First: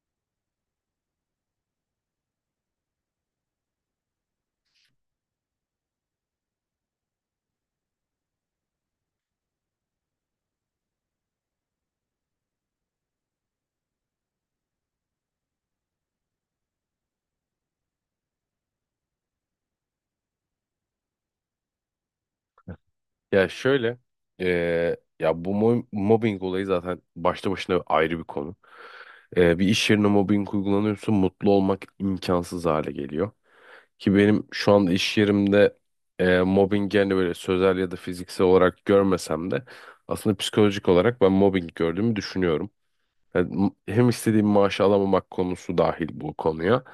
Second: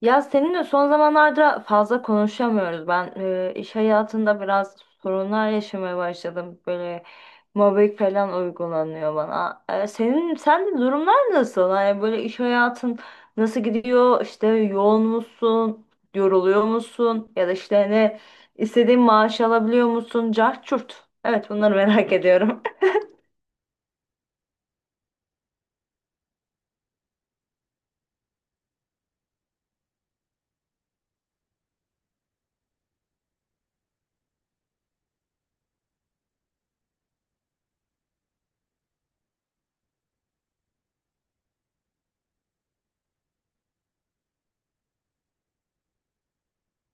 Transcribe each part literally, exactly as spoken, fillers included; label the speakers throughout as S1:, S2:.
S1: Ya seninle son zamanlarda fazla konuşamıyoruz. Ben e, iş hayatında biraz sorunlar yaşamaya başladım. Böyle mobbing falan uygulanıyor bana. E, senin sen de durumlar nasıl? Hani böyle iş hayatın nasıl gidiyor? İşte yoğun musun? Yoruluyor musun? Ya da işte ne istediğin maaş alabiliyor musun? Cart çurt. Evet, bunları merak ediyorum.
S2: Ya şöyle, eee, ya bu mo- mobbing olayı zaten başta başına ayrı bir konu. Eee, bir iş yerine mobbing uygulanıyorsa mutlu olmak imkansız hale geliyor. Ki benim şu anda iş yerimde eee mobbing, yani böyle sözel ya da fiziksel olarak görmesem de aslında psikolojik olarak ben mobbing gördüğümü düşünüyorum. Yani m- hem istediğim maaşı alamamak konusu dahil bu konuya.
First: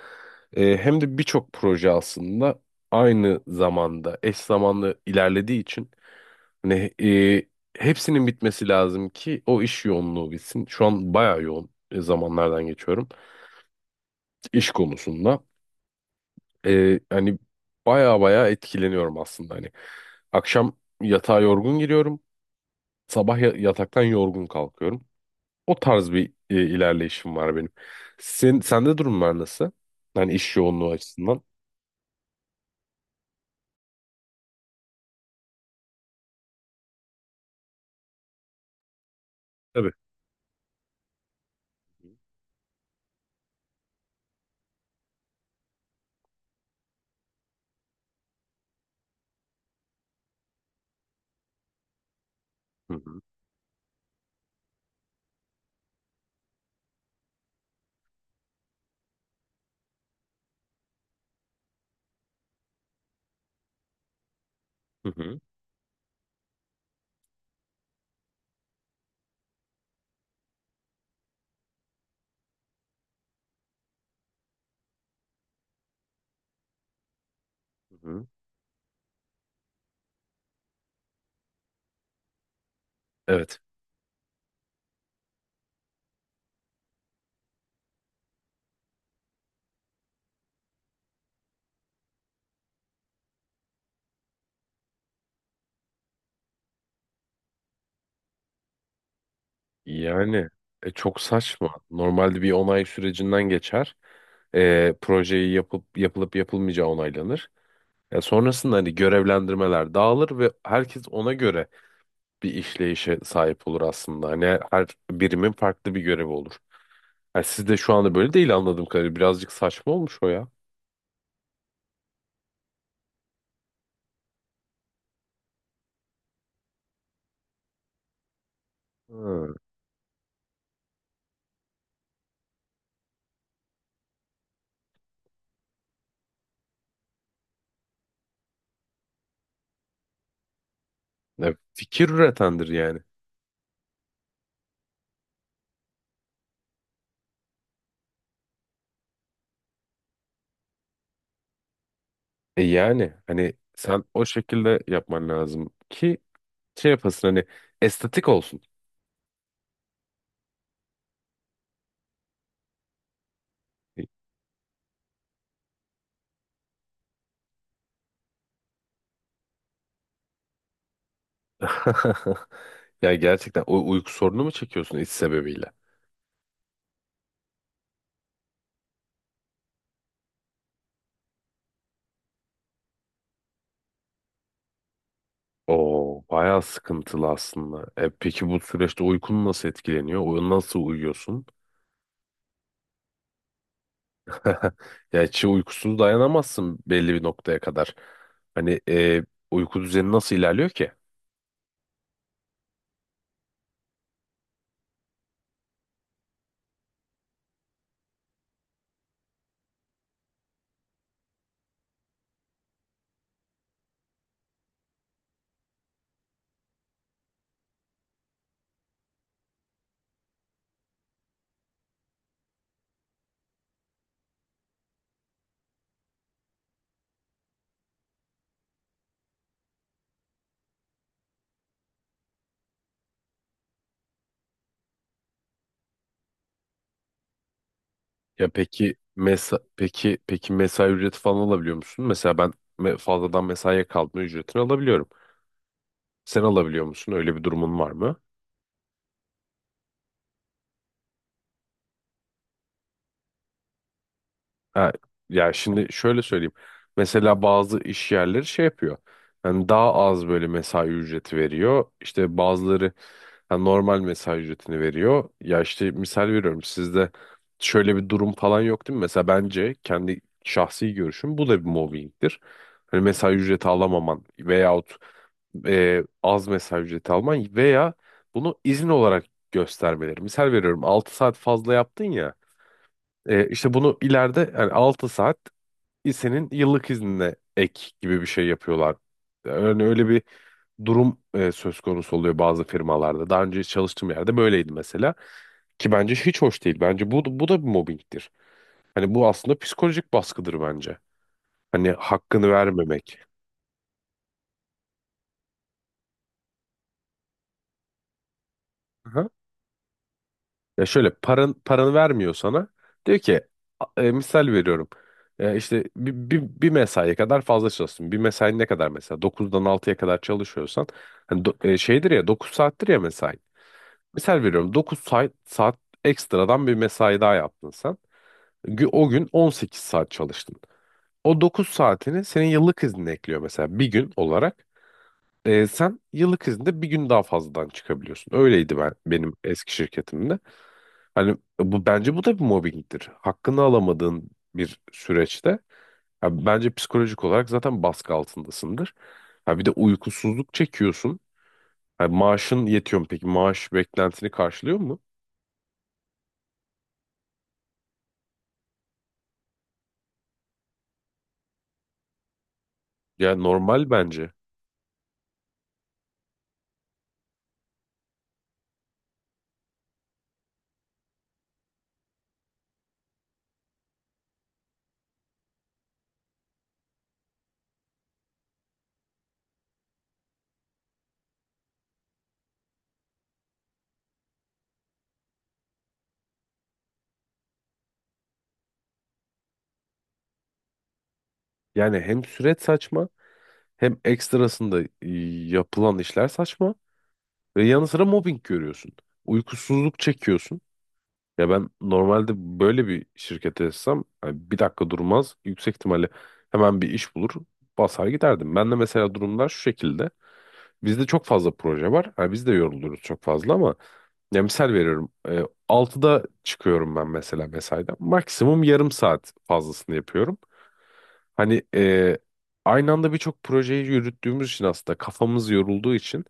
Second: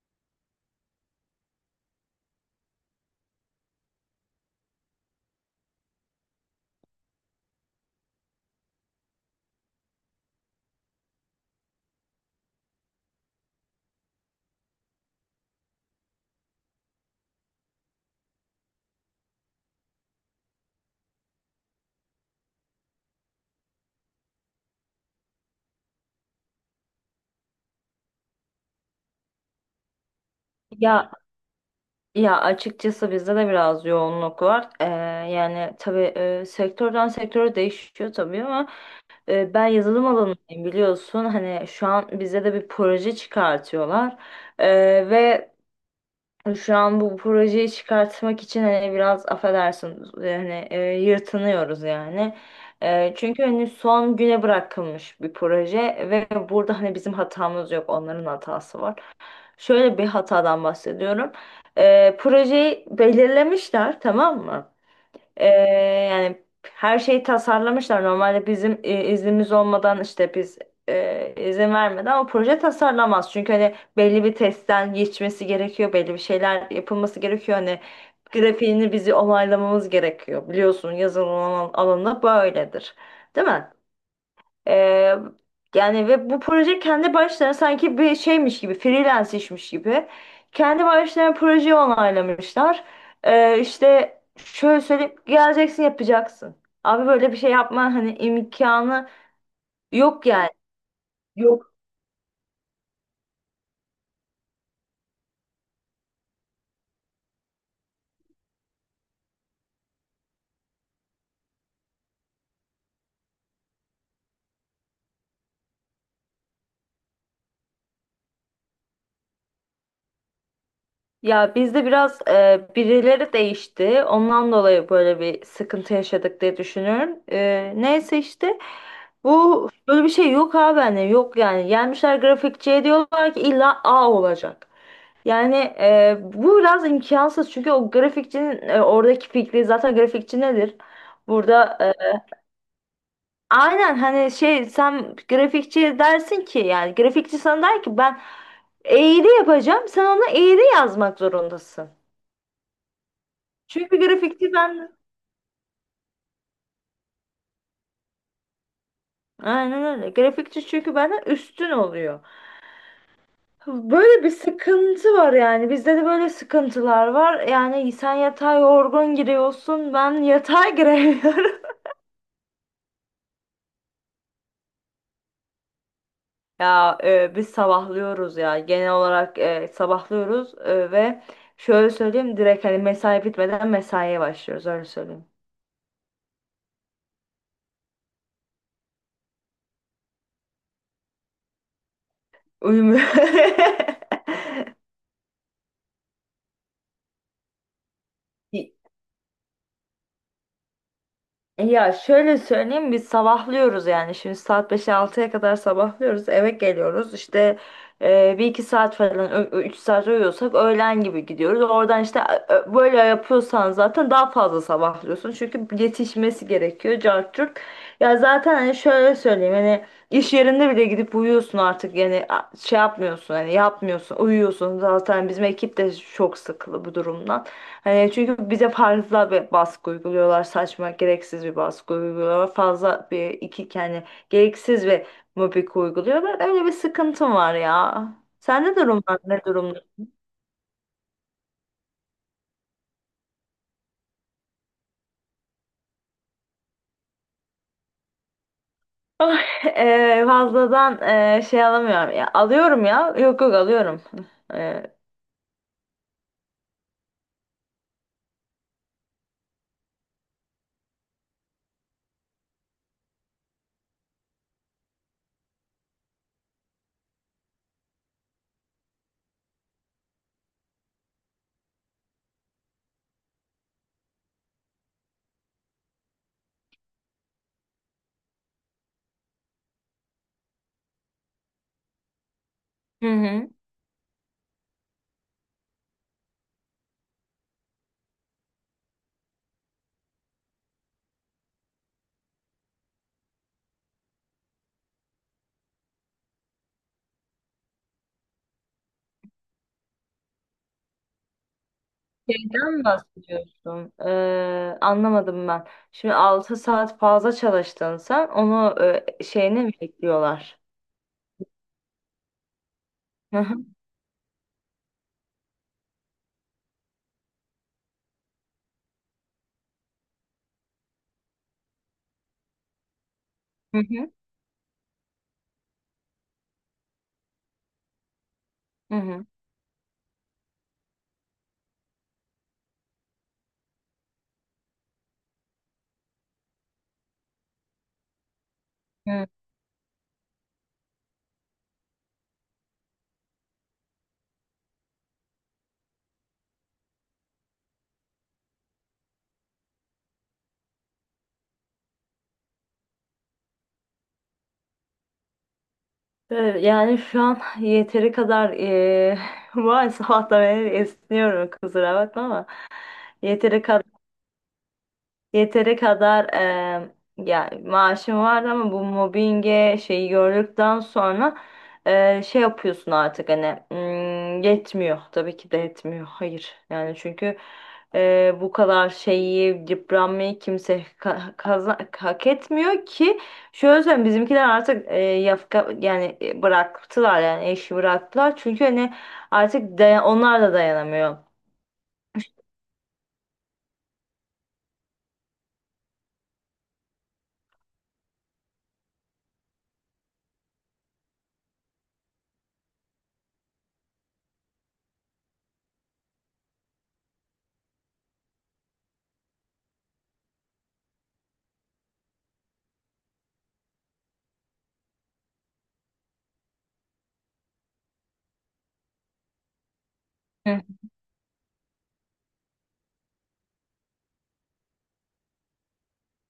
S2: Eee, hem de birçok proje aslında aynı zamanda eş zamanlı ilerlediği için hani e, hepsinin bitmesi lazım ki o iş yoğunluğu bitsin. Şu an bayağı yoğun e, zamanlardan geçiyorum iş konusunda. E, hani bayağı bayağı etkileniyorum aslında hani. Akşam yatağa yorgun giriyorum. Sabah ya- yataktan yorgun kalkıyorum. O tarz bir e, ilerleyişim var benim. Sen, sende durumlar nasıl? Hani iş yoğunluğu
S1: Ya
S2: açısından.
S1: Ya açıkçası bizde de biraz yoğunluk var. Ee, yani tabii e, sektörden sektöre değişiyor tabii ama e, ben
S2: Tabii.
S1: yazılım alanındayım, biliyorsun. Hani şu an bize de bir proje çıkartıyorlar. Ee, ve şu an bu projeyi çıkartmak için hani biraz affedersin yani e, yırtınıyoruz yani.
S2: Hı
S1: Ee,
S2: hı.
S1: çünkü hani son güne bırakılmış bir proje ve burada hani bizim hatamız yok, onların hatası var. Şöyle bir hatadan bahsediyorum. Ee, projeyi belirlemişler, tamam mı?
S2: Hı hı.
S1: Ee, yani her şeyi tasarlamışlar. Normalde bizim e, iznimiz olmadan işte biz e, izin vermeden o proje tasarlamaz. Çünkü hani belli bir testten geçmesi gerekiyor, belli bir şeyler yapılması gerekiyor. Hani
S2: Hı hı.
S1: grafiğini bizi onaylamamız gerekiyor. Biliyorsun, yazılım alan- alanında böyledir. Değil
S2: Evet.
S1: mi? Ee, yani ve bu proje kendi başlarına sanki bir şeymiş gibi, freelance işmiş gibi. Kendi başlarına projeyi onaylamışlar. Ee, işte şöyle söyleyip geleceksin, yapacaksın. Abi böyle bir şey yapma, hani imkanı yok
S2: Yani
S1: yani.
S2: e, çok
S1: Yok.
S2: saçma. Normalde bir onay sürecinden geçer. E, projeyi yapıp yapılıp yapılmayacağı onaylanır. E, sonrasında hani görevlendirmeler dağılır ve herkes ona göre bir işleyişe sahip olur aslında. Hani her birimin farklı bir görevi olur. Yani sizde şu anda böyle değil, anladığım kadarıyla. Birazcık saçma olmuş o ya.
S1: Ya bizde biraz e, birileri değişti. Ondan dolayı böyle bir sıkıntı yaşadık diye düşünüyorum. Ee, neyse işte,
S2: Hı.
S1: bu böyle bir şey yok abi, hani yok yani. Gelmişler grafikçiye diyorlar ki illa A olacak. Yani e, bu biraz imkansız çünkü o grafikçinin e, oradaki fikri, zaten grafikçi nedir?
S2: E,
S1: Burada
S2: fikir
S1: e,
S2: üretendir yani.
S1: aynen hani, şey, sen grafikçi dersin ki, yani grafikçi sana der ki ben eğri yapacağım, sen ona eğri yazmak zorundasın.
S2: E, yani hani
S1: Çünkü
S2: sen o
S1: grafikçi
S2: şekilde
S1: ben
S2: yapman lazım ki şey yapasın hani estetik olsun.
S1: aynen öyle, grafikçi çünkü benden üstün oluyor. Böyle bir sıkıntı var yani, bizde de böyle sıkıntılar var yani. Sen yatağa yorgun giriyorsun, ben yatağa giremiyorum.
S2: Ya gerçekten o uyku sorunu mu çekiyorsun iş sebebiyle?
S1: Ya e, biz sabahlıyoruz ya, genel olarak e, sabahlıyoruz e, ve şöyle söyleyeyim, direkt hani mesai bitmeden mesaiye başlıyoruz, öyle söyleyeyim.
S2: Oo, bayağı sıkıntılı aslında. E, peki bu süreçte uykun nasıl etkileniyor? Uy- Nasıl uyuyorsun?
S1: Uyumuyor.
S2: Ya hiç uykusuz dayanamazsın belli bir noktaya kadar. Hani e, uyku düzeni nasıl ilerliyor ki?
S1: E ya şöyle söyleyeyim, biz sabahlıyoruz yani. Şimdi saat beşe altıya kadar sabahlıyoruz, eve geliyoruz, işte e, bir iki saat falan, üç saat uyuyorsak öğlen gibi gidiyoruz oradan, işte ö- ö- böyle yapıyorsan zaten daha fazla sabahlıyorsun, çünkü yetişmesi gerekiyor, cart curt. Ya zaten hani, şöyle söyleyeyim hani, iş yerinde bile gidip uyuyorsun artık yani, a- şey yapmıyorsun, hani yapmıyorsun, uyuyorsun. Zaten bizim ekip de çok sıkılı bu durumdan. Hani, çünkü bize fazla bir baskı uyguluyorlar, saçma gereksiz bir baskı uyguluyorlar, fazla bir iki yani gereksiz bir mobbing uyguluyorlar. Öyle bir sıkıntım var ya.
S2: Ya
S1: Sende
S2: peki
S1: durumlar ne
S2: mesa
S1: durumda?
S2: peki peki mesai ücreti falan alabiliyor musun? Mesela ben me- fazladan mesaiye kalma ücretini alabiliyorum. Sen alabiliyor musun? Öyle bir durumun var mı?
S1: Oh, eee, fazladan eee, şey alamıyorum ya. Alıyorum ya. Yok yok, alıyorum.
S2: Ha,
S1: Eee,
S2: ya şimdi şöyle söyleyeyim. Mesela bazı iş yerleri şey yapıyor. Yani daha az böyle mesai ücreti veriyor. İşte bazıları hani normal mesai ücretini veriyor. Ya işte misal veriyorum, sizde şöyle bir durum falan yok değil mi? Mesela bence, kendi şahsi görüşüm, bu da bir mobbingdir. Hani mesai ücreti alamaman veyahut e, az mesai ücreti alman veya bunu izin olarak göstermeleri. Misal veriyorum, altı saat fazla yaptın ya.
S1: Hı
S2: E,
S1: hı.
S2: işte bunu ileride, yani altı saat, senin yıllık iznine ek gibi bir şey yapıyorlar. Yani öyle bir durum e, söz konusu oluyor bazı firmalarda. Daha önce çalıştığım yerde böyleydi mesela. Ki bence hiç hoş değil. Bence bu, bu da bir mobbingdir. Hani bu aslında psikolojik baskıdır bence. Hani hakkını
S1: Şeyden mi
S2: vermemek.
S1: bahsediyorsun? Eee, anlamadım ben. Şimdi altı saat fazla çalıştın sen. Onu eee,
S2: Aha.
S1: şeyini mi ekliyorlar?
S2: Ya şöyle, paran, paranı vermiyor sana. Diyor
S1: Hı
S2: ki
S1: hı.
S2: a- e, misal veriyorum. E, işte bir, bir, bir mesaiye kadar fazla çalışsın. Bir mesai ne kadar mesela? Dokuzdan altıya kadar çalışıyorsan. Hani do- e, şeydir ya, dokuz saattir ya mesai.
S1: Hı hı.
S2: Misal veriyorum dokuz saat, saat ekstradan bir mesai daha yaptın sen. Gü- O
S1: Hı
S2: gün on sekiz saat çalıştın. O dokuz saatini senin yıllık iznine ekliyor mesela, bir gün olarak. Ee, sen yıllık izinde bir gün daha fazladan çıkabiliyorsun. Öyleydi ben
S1: hı.
S2: benim eski şirketimde. Hani bu bence bu da bir mobbingdir. Hakkını alamadığın bir süreçte ya bence psikolojik olarak zaten baskı altındasındır. Ha bir de uykusuzluk çekiyorsun. Ha, maaşın yetiyor mu peki? Maaş beklentini karşılıyor mu?
S1: Evet. Yani şu an yeteri kadar eee maalesef, hatta ben esniyorum, kusura bakma, ama
S2: Ya
S1: yeteri kadar
S2: normal bence.
S1: Yeteri kadar eee ya maaşım vardı ama bu mobbinge şeyi gördükten sonra eee, şey yapıyorsun artık hani, hmm, yetmiyor, tabii ki de yetmiyor, hayır. Yani çünkü eee, bu kadar şeyi, yıpranmayı kimse ka- kaza- hak etmiyor ki. Şöyle söyleyeyim, bizimkiler artık eee, yafka yani, e, bıraktılar yani, eşi bıraktılar, çünkü hani artık dayan- onlar da dayanamıyor.
S2: Yani hem süreç saçma, hem ekstrasında e, yapılan işler saçma ve yanı sıra mobbing görüyorsun. Uykusuzluk çekiyorsun. Ya ben normalde böyle bir şirkete etsem hani bir dakika durmaz. Yüksek ihtimalle hemen bir iş bulur, basar giderdim. Ben de mesela, durumlar şu şekilde. Bizde çok fazla proje var. Ha, biz de yoruluyoruz çok fazla, ama ya misal veriyorum. E, altıda çıkıyorum ben mesela mesaiden. Maksimum yarım saat fazlasını yapıyorum.
S1: Hı
S2: Hani e, aynı anda birçok projeyi yürüttüğümüz için, aslında kafamız yorulduğu için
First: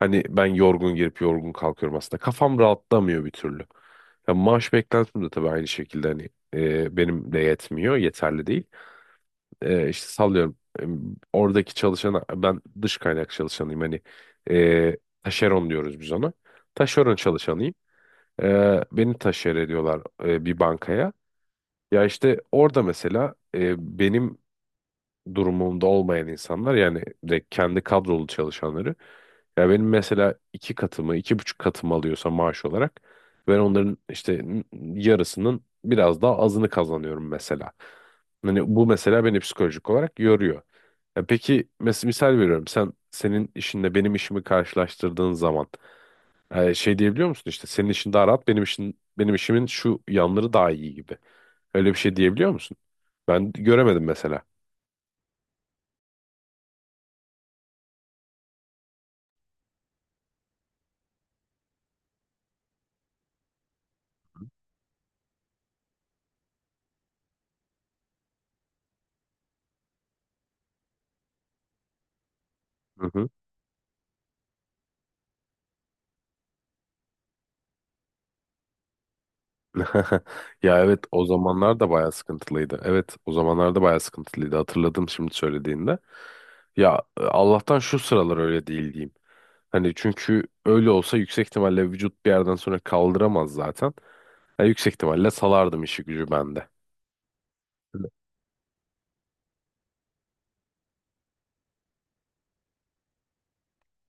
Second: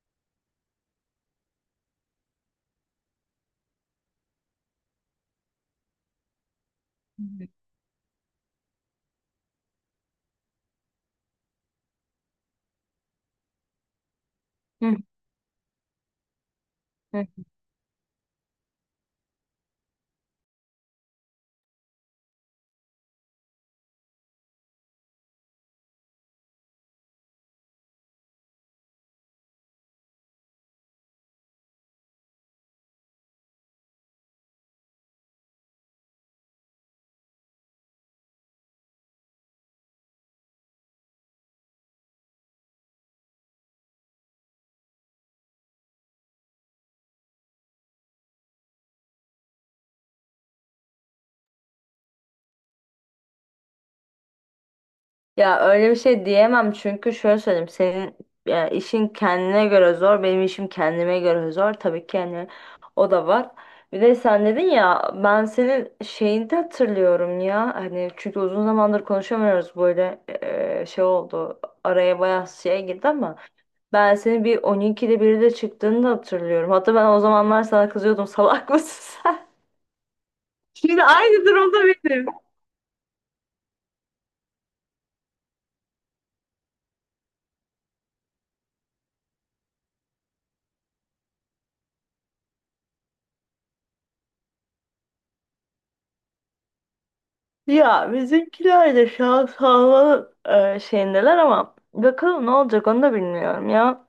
S2: hani ben yorgun girip yorgun kalkıyorum aslında. Kafam rahatlamıyor bir türlü. Ya maaş beklentim de tabii aynı şekilde hani e, benim de yetmiyor, yeterli değil. e, işte sallıyorum, e, oradaki çalışana, ben dış kaynak çalışanıyım hani, e,
S1: hı.
S2: taşeron diyoruz biz ona. Taşeron
S1: Hı.
S2: çalışanıyım. E, beni taşer ediyorlar e, bir bankaya. Ya işte orada mesela e, benim durumunda olmayan insanlar, yani direkt kendi kadrolu çalışanları. Ya benim mesela iki katımı, iki buçuk katımı alıyorsa maaş olarak, ben onların işte yarısının biraz daha azını kazanıyorum mesela. Hani bu mesela beni psikolojik olarak yoruyor. Ya peki mesela, misal veriyorum, sen senin işinle benim işimi karşılaştırdığın zaman e, şey diyebiliyor musun, işte senin işin daha rahat, benim işin, benim işimin şu yanları daha iyi gibi. Öyle bir şey diyebiliyor musun? Ben göremedim mesela.
S1: Ya öyle bir şey diyemem, çünkü şöyle söyleyeyim, senin ya, işin kendine göre zor, benim işim kendime göre zor, tabii ki yani. O da var. Bir de sen dedin ya, ben senin şeyini de hatırlıyorum ya, hani, çünkü uzun zamandır konuşamıyoruz böyle, e, şey oldu, araya bayağı şey girdi ama ben seni bir on ikide biri de çıktığını da hatırlıyorum. Hatta ben o zamanlar sana kızıyordum, salak mısın sen?
S2: Ya evet,
S1: Şimdi
S2: o
S1: aynı durumda
S2: zamanlar da bayağı
S1: benim.
S2: sıkıntılıydı. Evet, o zamanlar da bayağı sıkıntılıydı. Hatırladım şimdi söylediğinde. Ya e, Allah'tan şu sıralar öyle değil diyeyim. Hani çünkü öyle olsa yüksek ihtimalle vücut bir yerden sonra kaldıramaz zaten. Ya yüksek ihtimalle salardım işi gücü bende.
S1: Ya bizimkiler de şu an sağlığı e, şeyindeler ama bakalım ne olacak, onu da bilmiyorum ya.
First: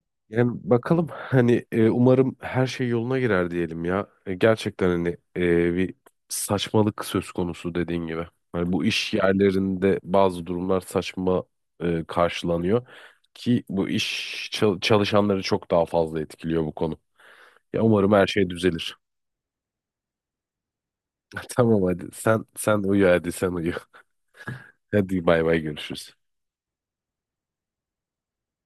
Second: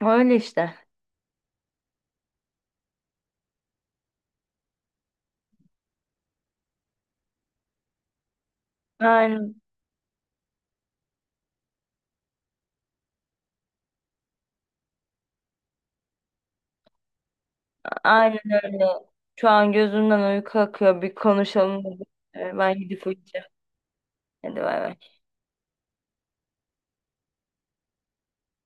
S1: Öyle
S2: Yani
S1: işte.
S2: bakalım hani e, umarım her şey yoluna girer diyelim ya. E, gerçekten hani e, bir saçmalık söz konusu, dediğin gibi. Hani bu iş
S1: Aynen,
S2: yerlerinde bazı durumlar saçma e, karşılanıyor ki bu iş çal- çalışanları çok daha fazla etkiliyor bu konu. Ya umarım her
S1: aynen
S2: şey
S1: öyle.
S2: düzelir.
S1: Şu an gözümden uyku akıyor. Bir
S2: Tamam,
S1: konuşalım,
S2: hadi
S1: dedik.
S2: sen
S1: E,
S2: sen
S1: Ben
S2: uyu,
S1: gidip
S2: hadi
S1: uyuyacağım.
S2: sen uyu.
S1: Hadi bay bay.
S2: Hadi bay bay, görüşürüz.